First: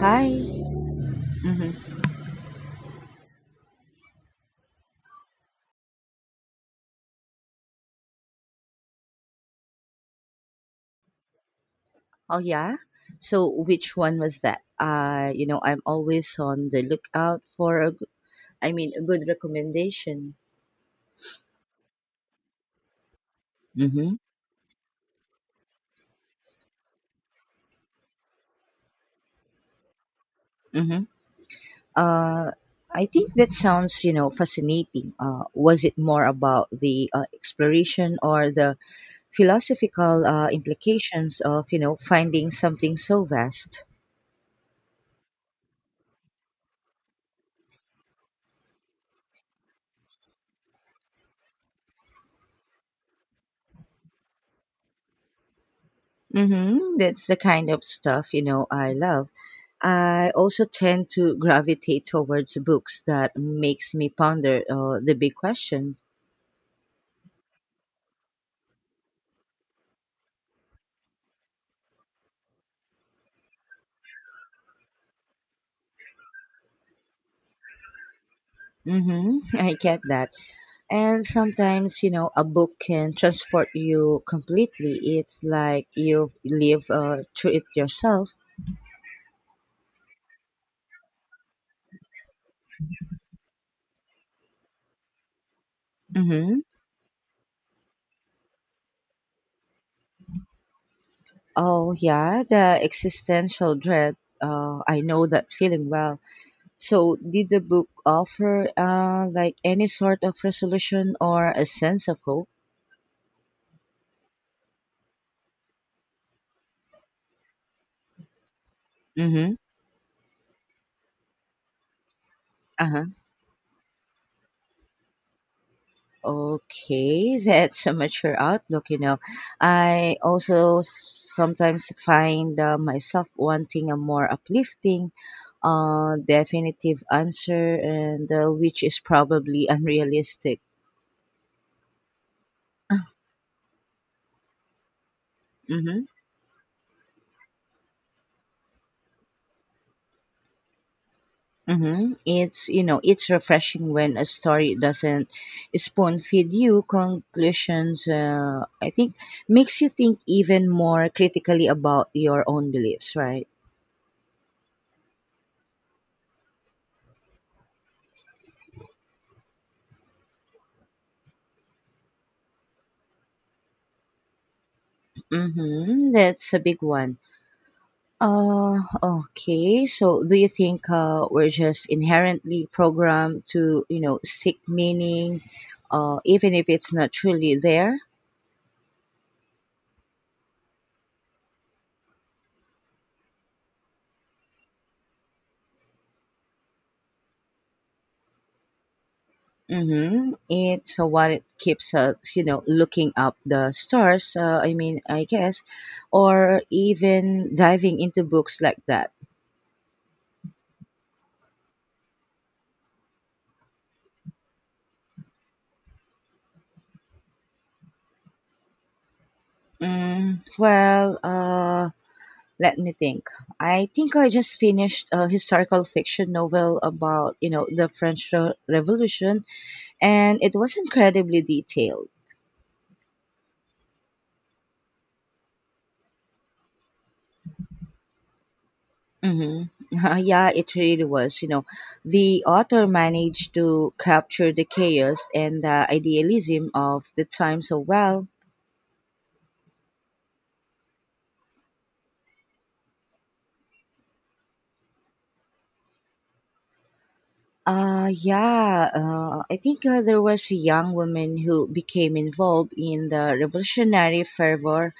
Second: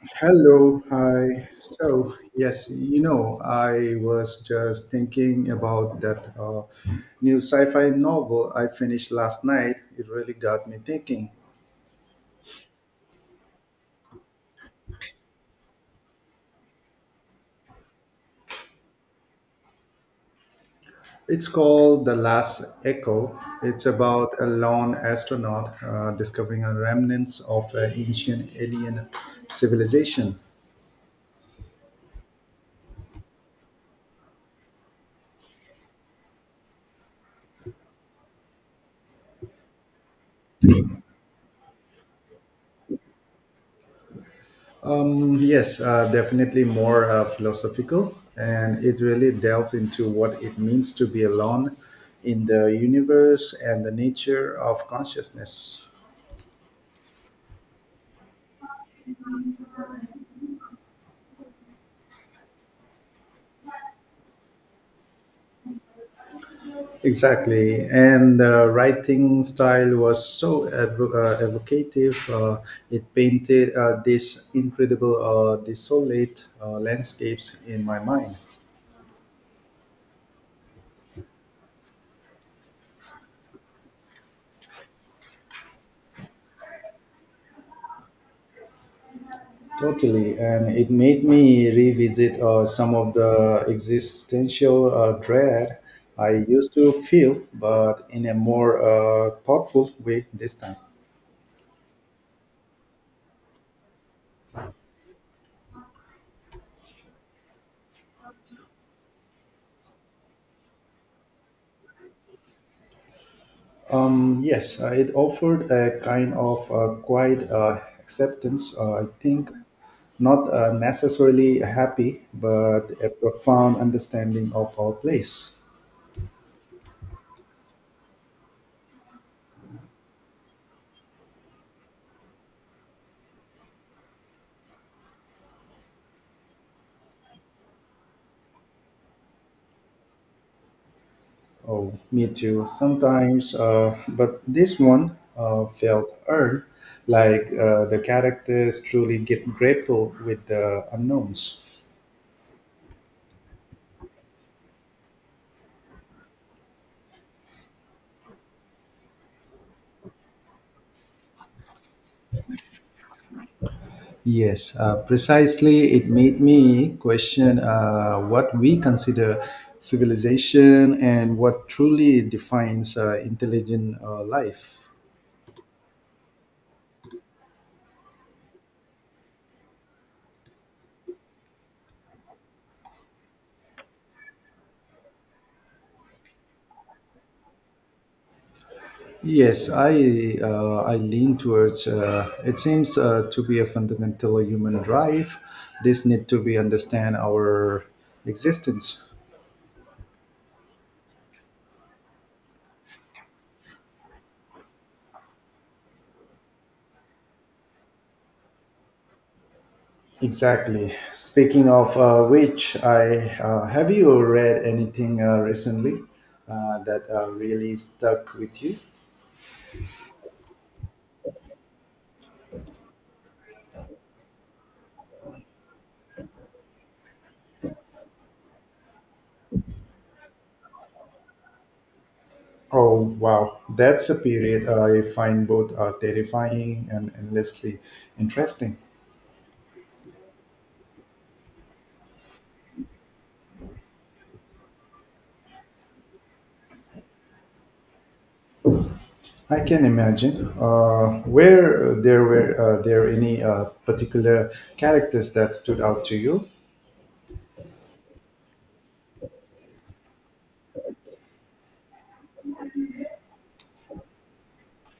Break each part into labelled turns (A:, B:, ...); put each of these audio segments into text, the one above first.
A: Hi.
B: Hello, hi.
A: Hmm.
B: So, yes, you know, I was just thinking about that new sci fi novel I finished last night. It really got me thinking.
A: Oh yeah. So which one was that? I'm always on the lookout for a good, I mean, a good recommendation.
B: It's called The Last Echo. It's
A: Mm-hmm.
B: about a lone astronaut discovering a remnants of an ancient alien civilization.
A: Mm-hmm. Uh, I think that sounds, fascinating. Was it more about the exploration or the philosophical implications of, finding something so vast?
B: Yes, definitely more philosophical, and it really delves into what it means to be alone in the universe and the nature of consciousness.
A: Mm-hmm. That's the kind of stuff, I love. I also tend to gravitate towards books that makes me ponder the big question.
B: Exactly, and the writing style was so evocative. It painted these incredible, desolate landscapes in my mind.
A: Mm-hmm. I get that. And sometimes, a book can transport you completely. It's like you live through it yourself.
B: Totally, and it made me revisit some of the existential dread I
A: Mm-hmm.
B: used to feel, but in a more thoughtful way this time.
A: Oh, yeah, the existential dread. I know that feeling well. So, did the book offer like any sort of resolution or a sense of hope?
B: Yes, it offered a kind of quiet acceptance. I think
A: Mm-hmm.
B: not necessarily happy, but
A: Uh-huh.
B: a profound understanding of our place.
A: Okay, that's a mature outlook. I also sometimes find myself wanting a more uplifting, definitive answer, and which is probably unrealistic.
B: Oh, me too. Sometimes, but this one
A: Mm-hmm.
B: felt earned, like the characters truly get grapple with the unknowns.
A: Mm-hmm. It's you know it's refreshing when a story doesn't spoon feed you conclusions. I think makes you think even more critically about your own beliefs, right?
B: Yes, precisely. It made me question what we consider civilization and what truly defines intelligent life.
A: Mm-hmm. That's a big one. Okay. So do you think we're just inherently programmed to seek meaning, even if it's not truly there?
B: Yes, I lean towards. It seems to be a fundamental human drive. This need to be understand our existence.
A: Mm-hmm. It's what it keeps us, looking up the stars. I mean, I guess, or even diving into books like that.
B: Exactly. Speaking of which, I have you read anything recently that really stuck with you?
A: Mm, well, let me think. I think I just finished a historical fiction novel about, the French Revolution, and it was incredibly detailed.
B: Oh wow, that's a period I find both terrifying and endlessly interesting.
A: Mm-hmm. Yeah, it really was. The author managed to capture the chaos and the idealism of the time so well.
B: I can imagine. Where there were there any particular characters that stood out to you?
A: Yeah, I think there was a young woman who became involved in the revolutionary fervor,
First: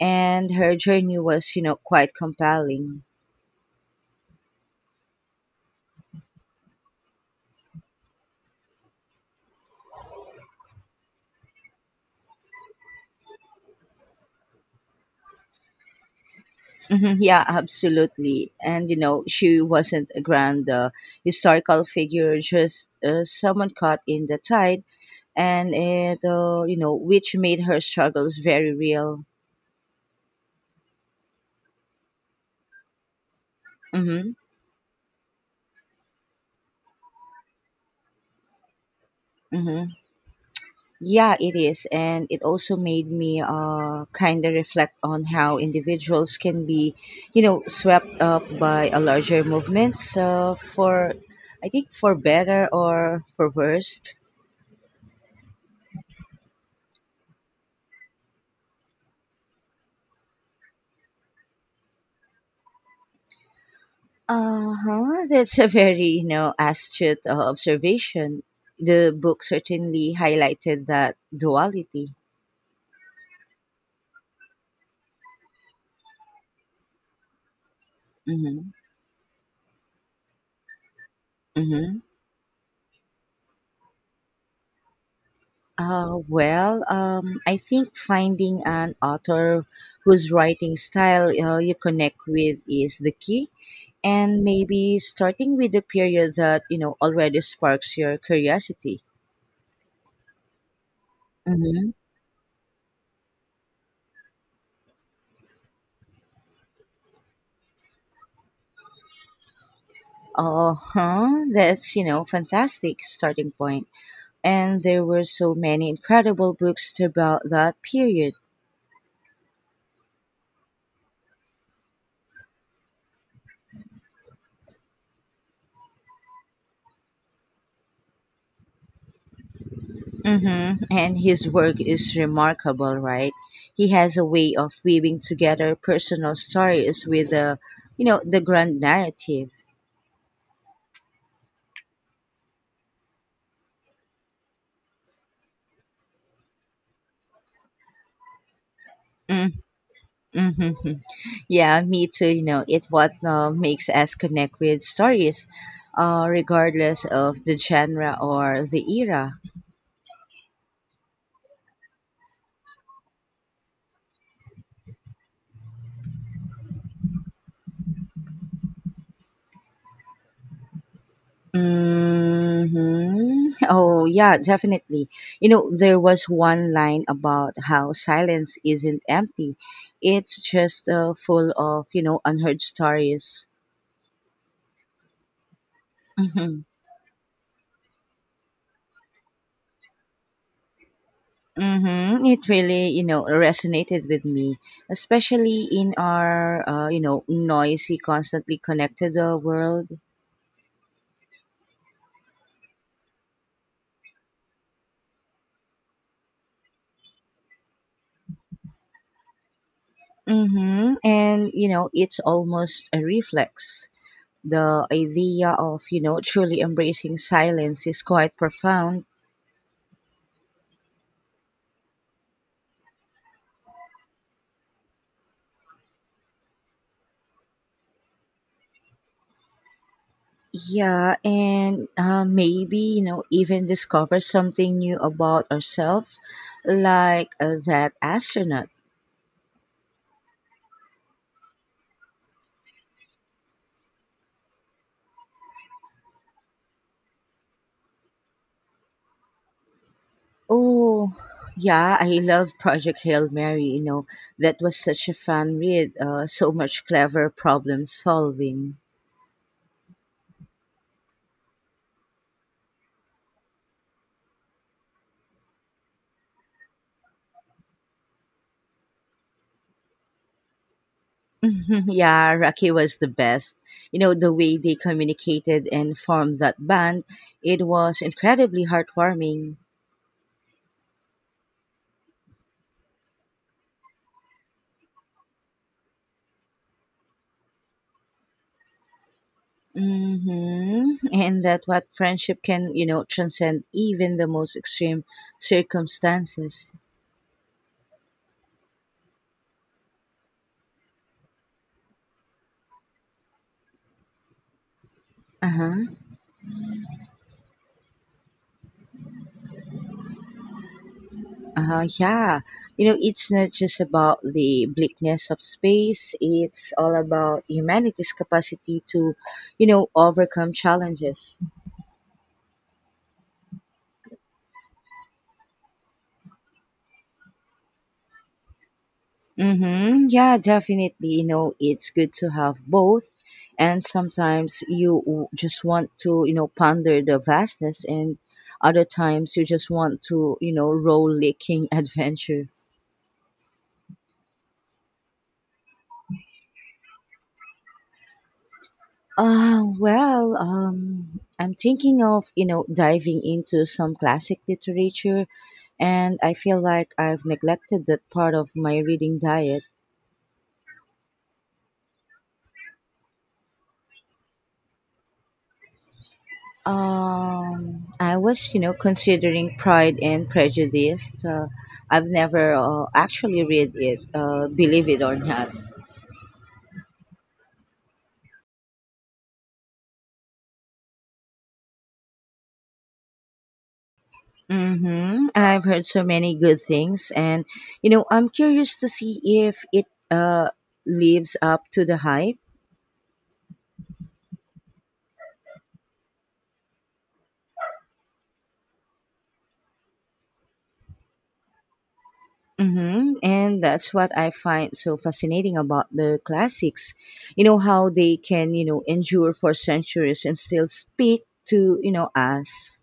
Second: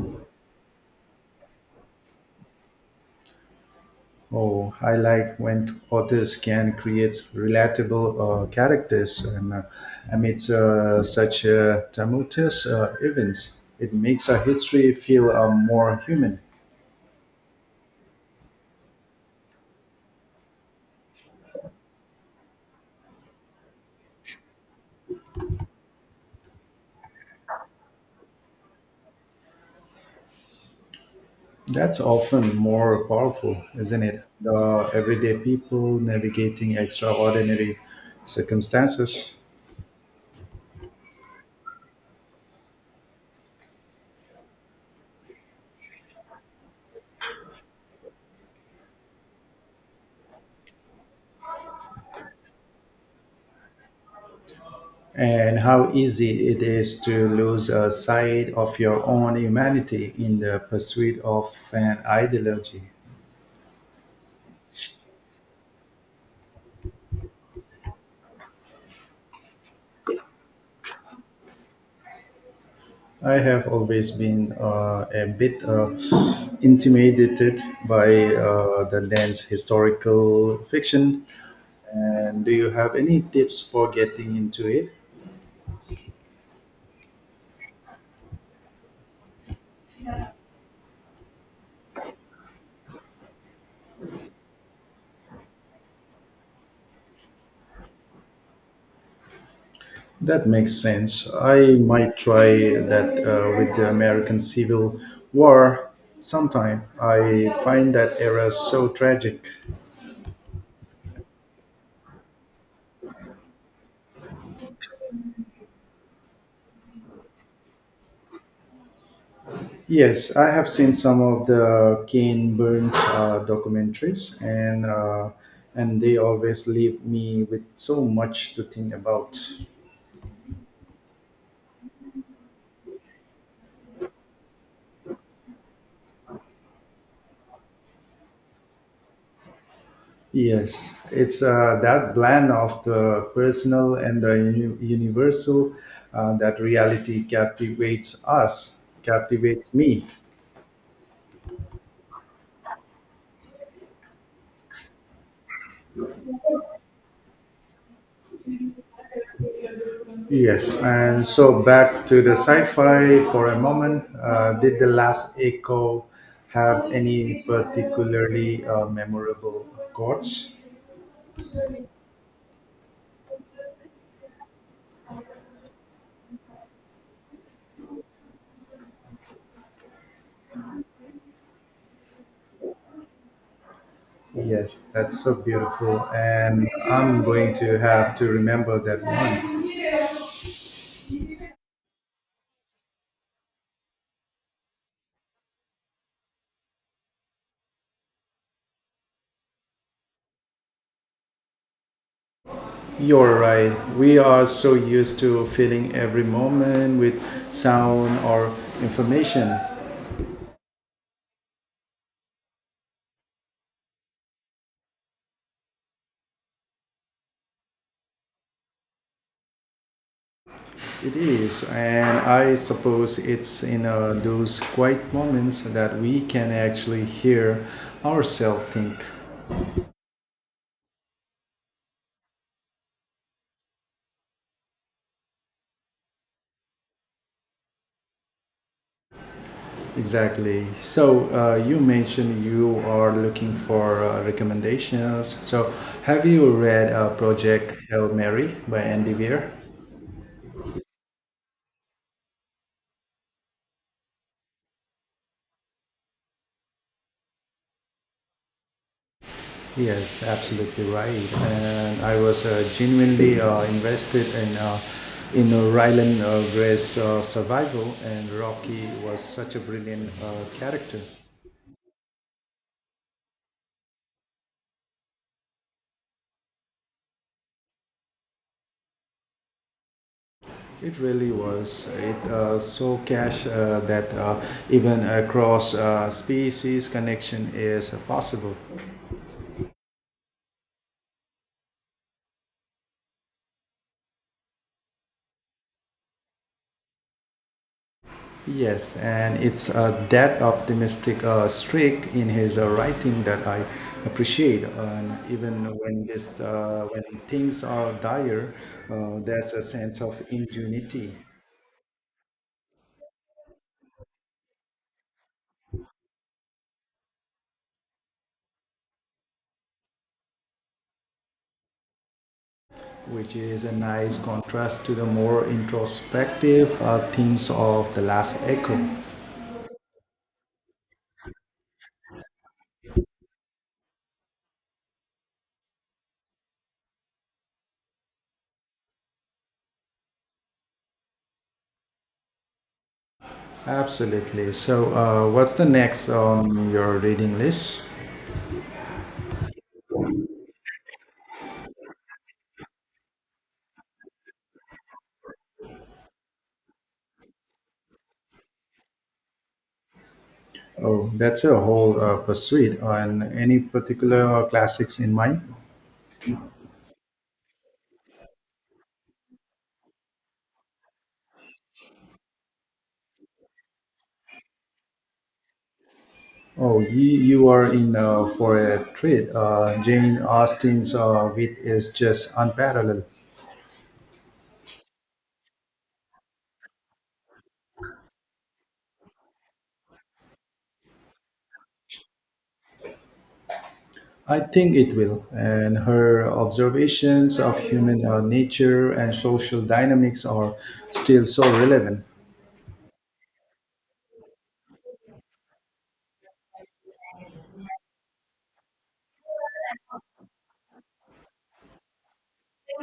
A: and her journey was, quite compelling.
B: Oh, I like when authors can create relatable characters and amidst such tumultuous events, it makes a history feel more human.
A: Mhm, yeah, absolutely. And, she wasn't a grand historical figure, just someone caught in the tide and which made her struggles very real.
B: That's often more powerful, isn't it?
A: Mm-hmm.
B: The everyday people navigating extraordinary circumstances.
A: Mm-hmm. Yeah, it is, and it also made me kind of reflect on how individuals can be, swept up by a larger movement. So I think for better or for worst.
B: And how easy it is to lose a side of your own humanity in the pursuit of an ideology.
A: Uh huh. That's a very astute observation. The book certainly highlighted that duality.
B: I have always been a bit intimidated by
A: Mm-hmm.
B: the dense historical fiction.
A: Mm-hmm.
B: And do you have any tips for getting into it?
A: Well, I think finding an author whose writing style you connect with is the key, and maybe starting with the period that already sparks your curiosity.
B: That makes sense. I
A: Mm-hmm.
B: might try that with the American Civil War sometime. I find that era so tragic.
A: Oh, huh, that's fantastic starting point. And there were so many incredible books about that period.
B: Yes, I have seen some of the Kane Burns documentaries, and they always leave me with so much to think about.
A: Mm-hmm. And his work is remarkable, right? He has a way of weaving together personal stories with the grand narrative.
B: Yes, it's that blend of the personal and the universal that reality captivates us, captivates me.
A: Mm-hmm. Yeah, me too. You know, it What makes us connect with stories, regardless of the genre or the era.
B: Yes, and so back to the sci-fi for a moment. Did the last Echo have any particularly memorable quotes?
A: Mhm. Oh, yeah, definitely. There was one line about how silence isn't empty. It's just full of, unheard stories.
B: Yes, that's so beautiful,
A: Mhm.
B: and I'm going to have to remember that one.
A: Mhm. It really, resonated with me, especially in our, noisy, constantly connected world.
B: You're right. We are so used to filling every moment with sound or information.
A: Mhm. And, it's almost a reflex. The idea of truly embracing silence is quite profound.
B: It is, and I suppose it's in those quiet moments that we can actually hear ourselves think.
A: Yeah, and maybe even discover something new about ourselves, like that astronaut.
B: Exactly. So you mentioned you are looking for recommendations. So have you read Project Hail Mary by Andy Weir?
A: Oh yeah, I love Project Hail Mary. That was such a fun read, so much clever problem solving.
B: Yes, absolutely right. And I was genuinely invested in Rylan Gray's survival, and Rocky was such a brilliant character.
A: Yeah, Rocky was the best. The way they communicated and formed that band, it was incredibly heartwarming.
B: It really was. It so cash that even across species connection is possible.
A: Hmm. And that what friendship can, transcend even the most extreme circumstances.
B: Yes, and it's that optimistic streak in his writing that I appreciate. And even
A: Uh-huh.
B: when when things are dire, there's a sense of ingenuity,
A: Uh-huh. Yeah. It's not just about the bleakness of space. It's all about humanity's capacity to, overcome challenges.
B: which is a nice contrast to the more introspective themes of the last echo.
A: Mm-hmm. Yeah, definitely. It's good to have both. And sometimes you just want to, ponder the vastness, and other times you just want to, roll licking adventure.
B: Absolutely. So, what's the next on your reading list?
A: Well, I'm thinking of, diving into some classic literature, and I feel like I've neglected that part of my reading diet.
B: Oh, that's a whole pursuit. And any particular classics in mind?
A: I was, considering Pride and Prejudice. I've never actually read it, believe it or not.
B: Oh, you are in for a treat. Jane Austen's wit is just unparalleled.
A: Mm-hmm. I've heard so many good things, and I'm curious to see if it lives up to the hype.
B: I think it will. And her observations of human nature and social dynamics are still so relevant.
A: Mm-hmm. And that's what I find so fascinating about the classics. You know how they can, endure for centuries and still speak to, us.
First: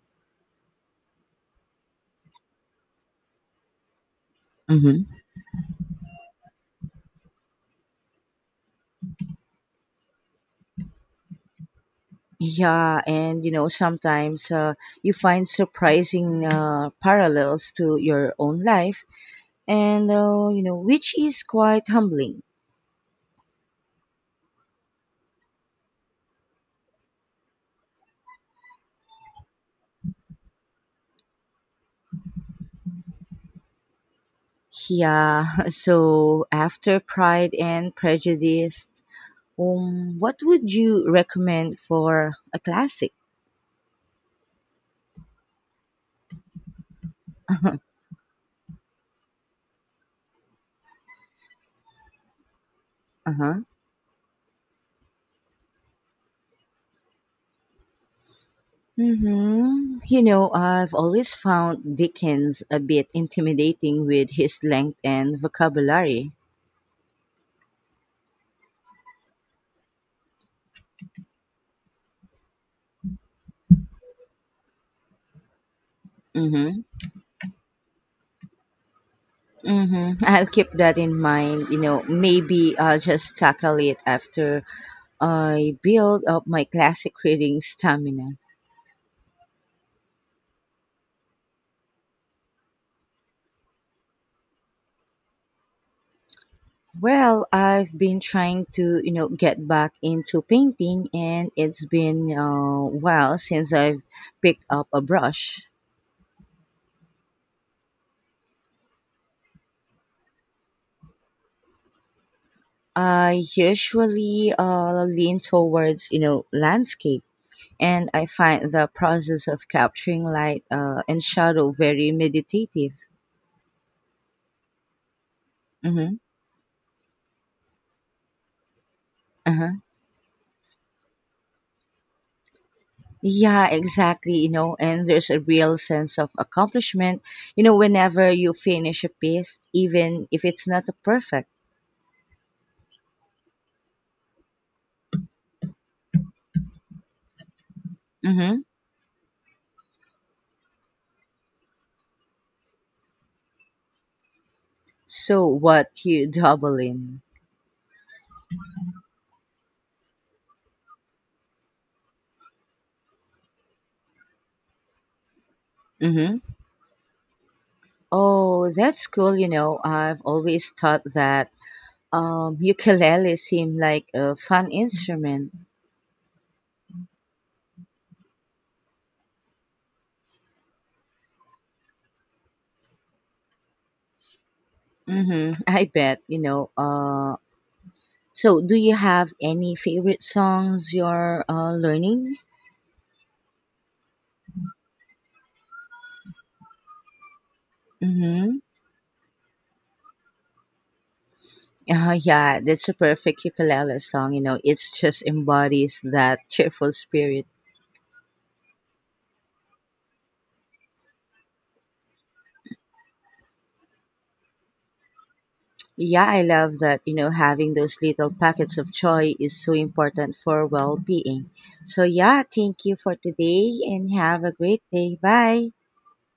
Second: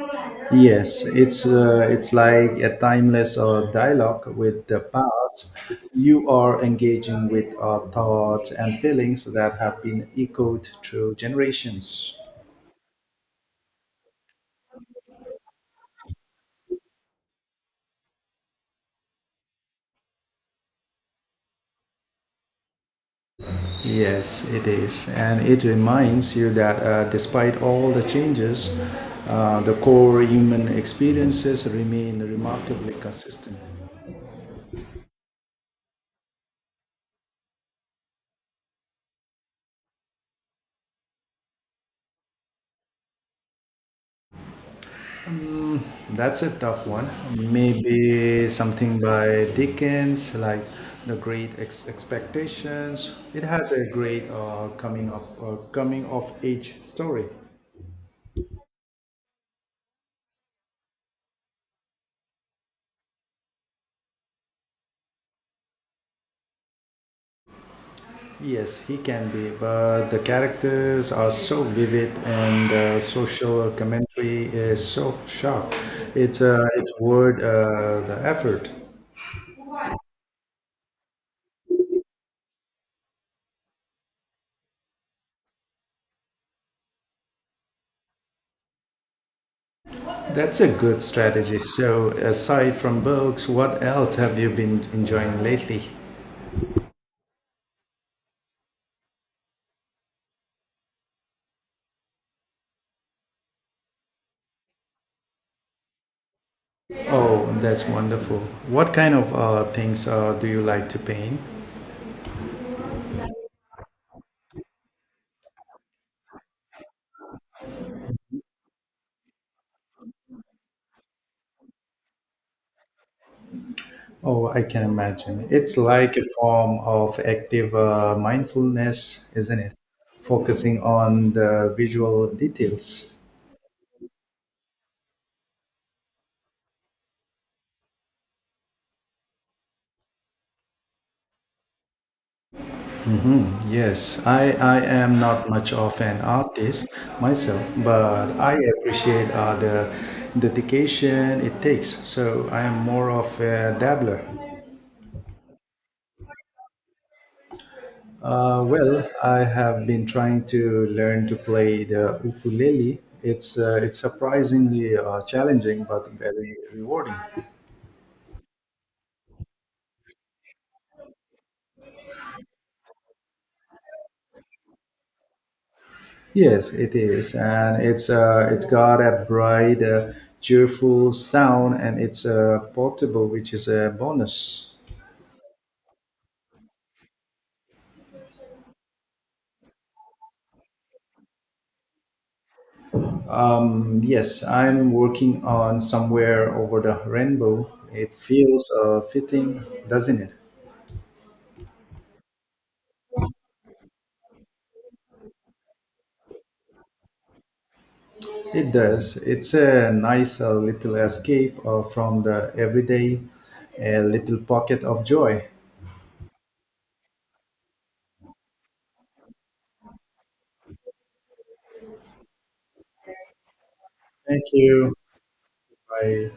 B: Yes, it's it's like a timeless dialogue with the
A: Mm-hmm.
B: past. You are engaging with thoughts and feelings that have been echoed through generations.
A: Yeah, and sometimes you find surprising parallels to your own life, and which is quite humbling.
B: Yes, it is, and it reminds you that despite all the changes, the core human experiences remain remarkably consistent.
A: Yeah, so after Pride and Prejudice, what would you recommend for a classic?
B: That's a tough one. Maybe something by Dickens, like The Great Expectations. It
A: Uh-huh.
B: has a great coming of age story.
A: Mm-hmm. I've always found Dickens a bit intimidating with his length and vocabulary.
B: Yes, he can be, but the characters are so vivid and the social commentary is so sharp. It's uh,
A: Mm-hmm.
B: it's worth the effort.
A: Mm-hmm. I'll keep that in mind. Maybe I'll just tackle it after I build up my classic reading stamina.
B: That's a good strategy. So, aside from books, what else have you been enjoying lately?
A: Well, I've been trying to, get back into painting, and it's been a while since I've picked up a brush.
B: Oh, that's wonderful. What kind of things do you like to paint?
A: I usually lean towards, landscape, and I find the process of capturing light and shadow very meditative.
B: Oh, I can imagine. It's
A: Mm-hmm.
B: like a form of active mindfulness, isn't it?
A: Uh-huh.
B: Focusing on the visual details.
A: Yeah, exactly. And there's a real sense of accomplishment, whenever you finish a piece, even if it's not perfect.
B: Yes, I am not much of an artist myself, but I
A: Mm-hmm.
B: appreciate the dedication it takes. So I am more of a dabbler.
A: So what you double in?
B: Well, I have been trying to learn to play the ukulele. It's surprisingly challenging, but
A: Mm-hmm.
B: very rewarding.
A: Oh, that's cool. I've always thought that ukulele seemed like a fun instrument.
B: Yes, it is, and it's got a bright, cheerful sound, and it's portable, which is a bonus.
A: Mm-hmm. I bet. So do you have any favorite songs you're learning?
B: Yes, I'm working on somewhere over the rainbow. It
A: Mm-hmm.
B: feels fitting, doesn't it?
A: Yeah, that's a perfect ukulele song. It's just embodies that cheerful spirit.
B: It does. It's a nice little escape from the everyday, a little pocket of joy.
A: Yeah, I love that. Having those little packets of joy is so important for well being. So, yeah, thank you for today and
B: Thank
A: have a great
B: you.
A: day. Bye.
B: Bye.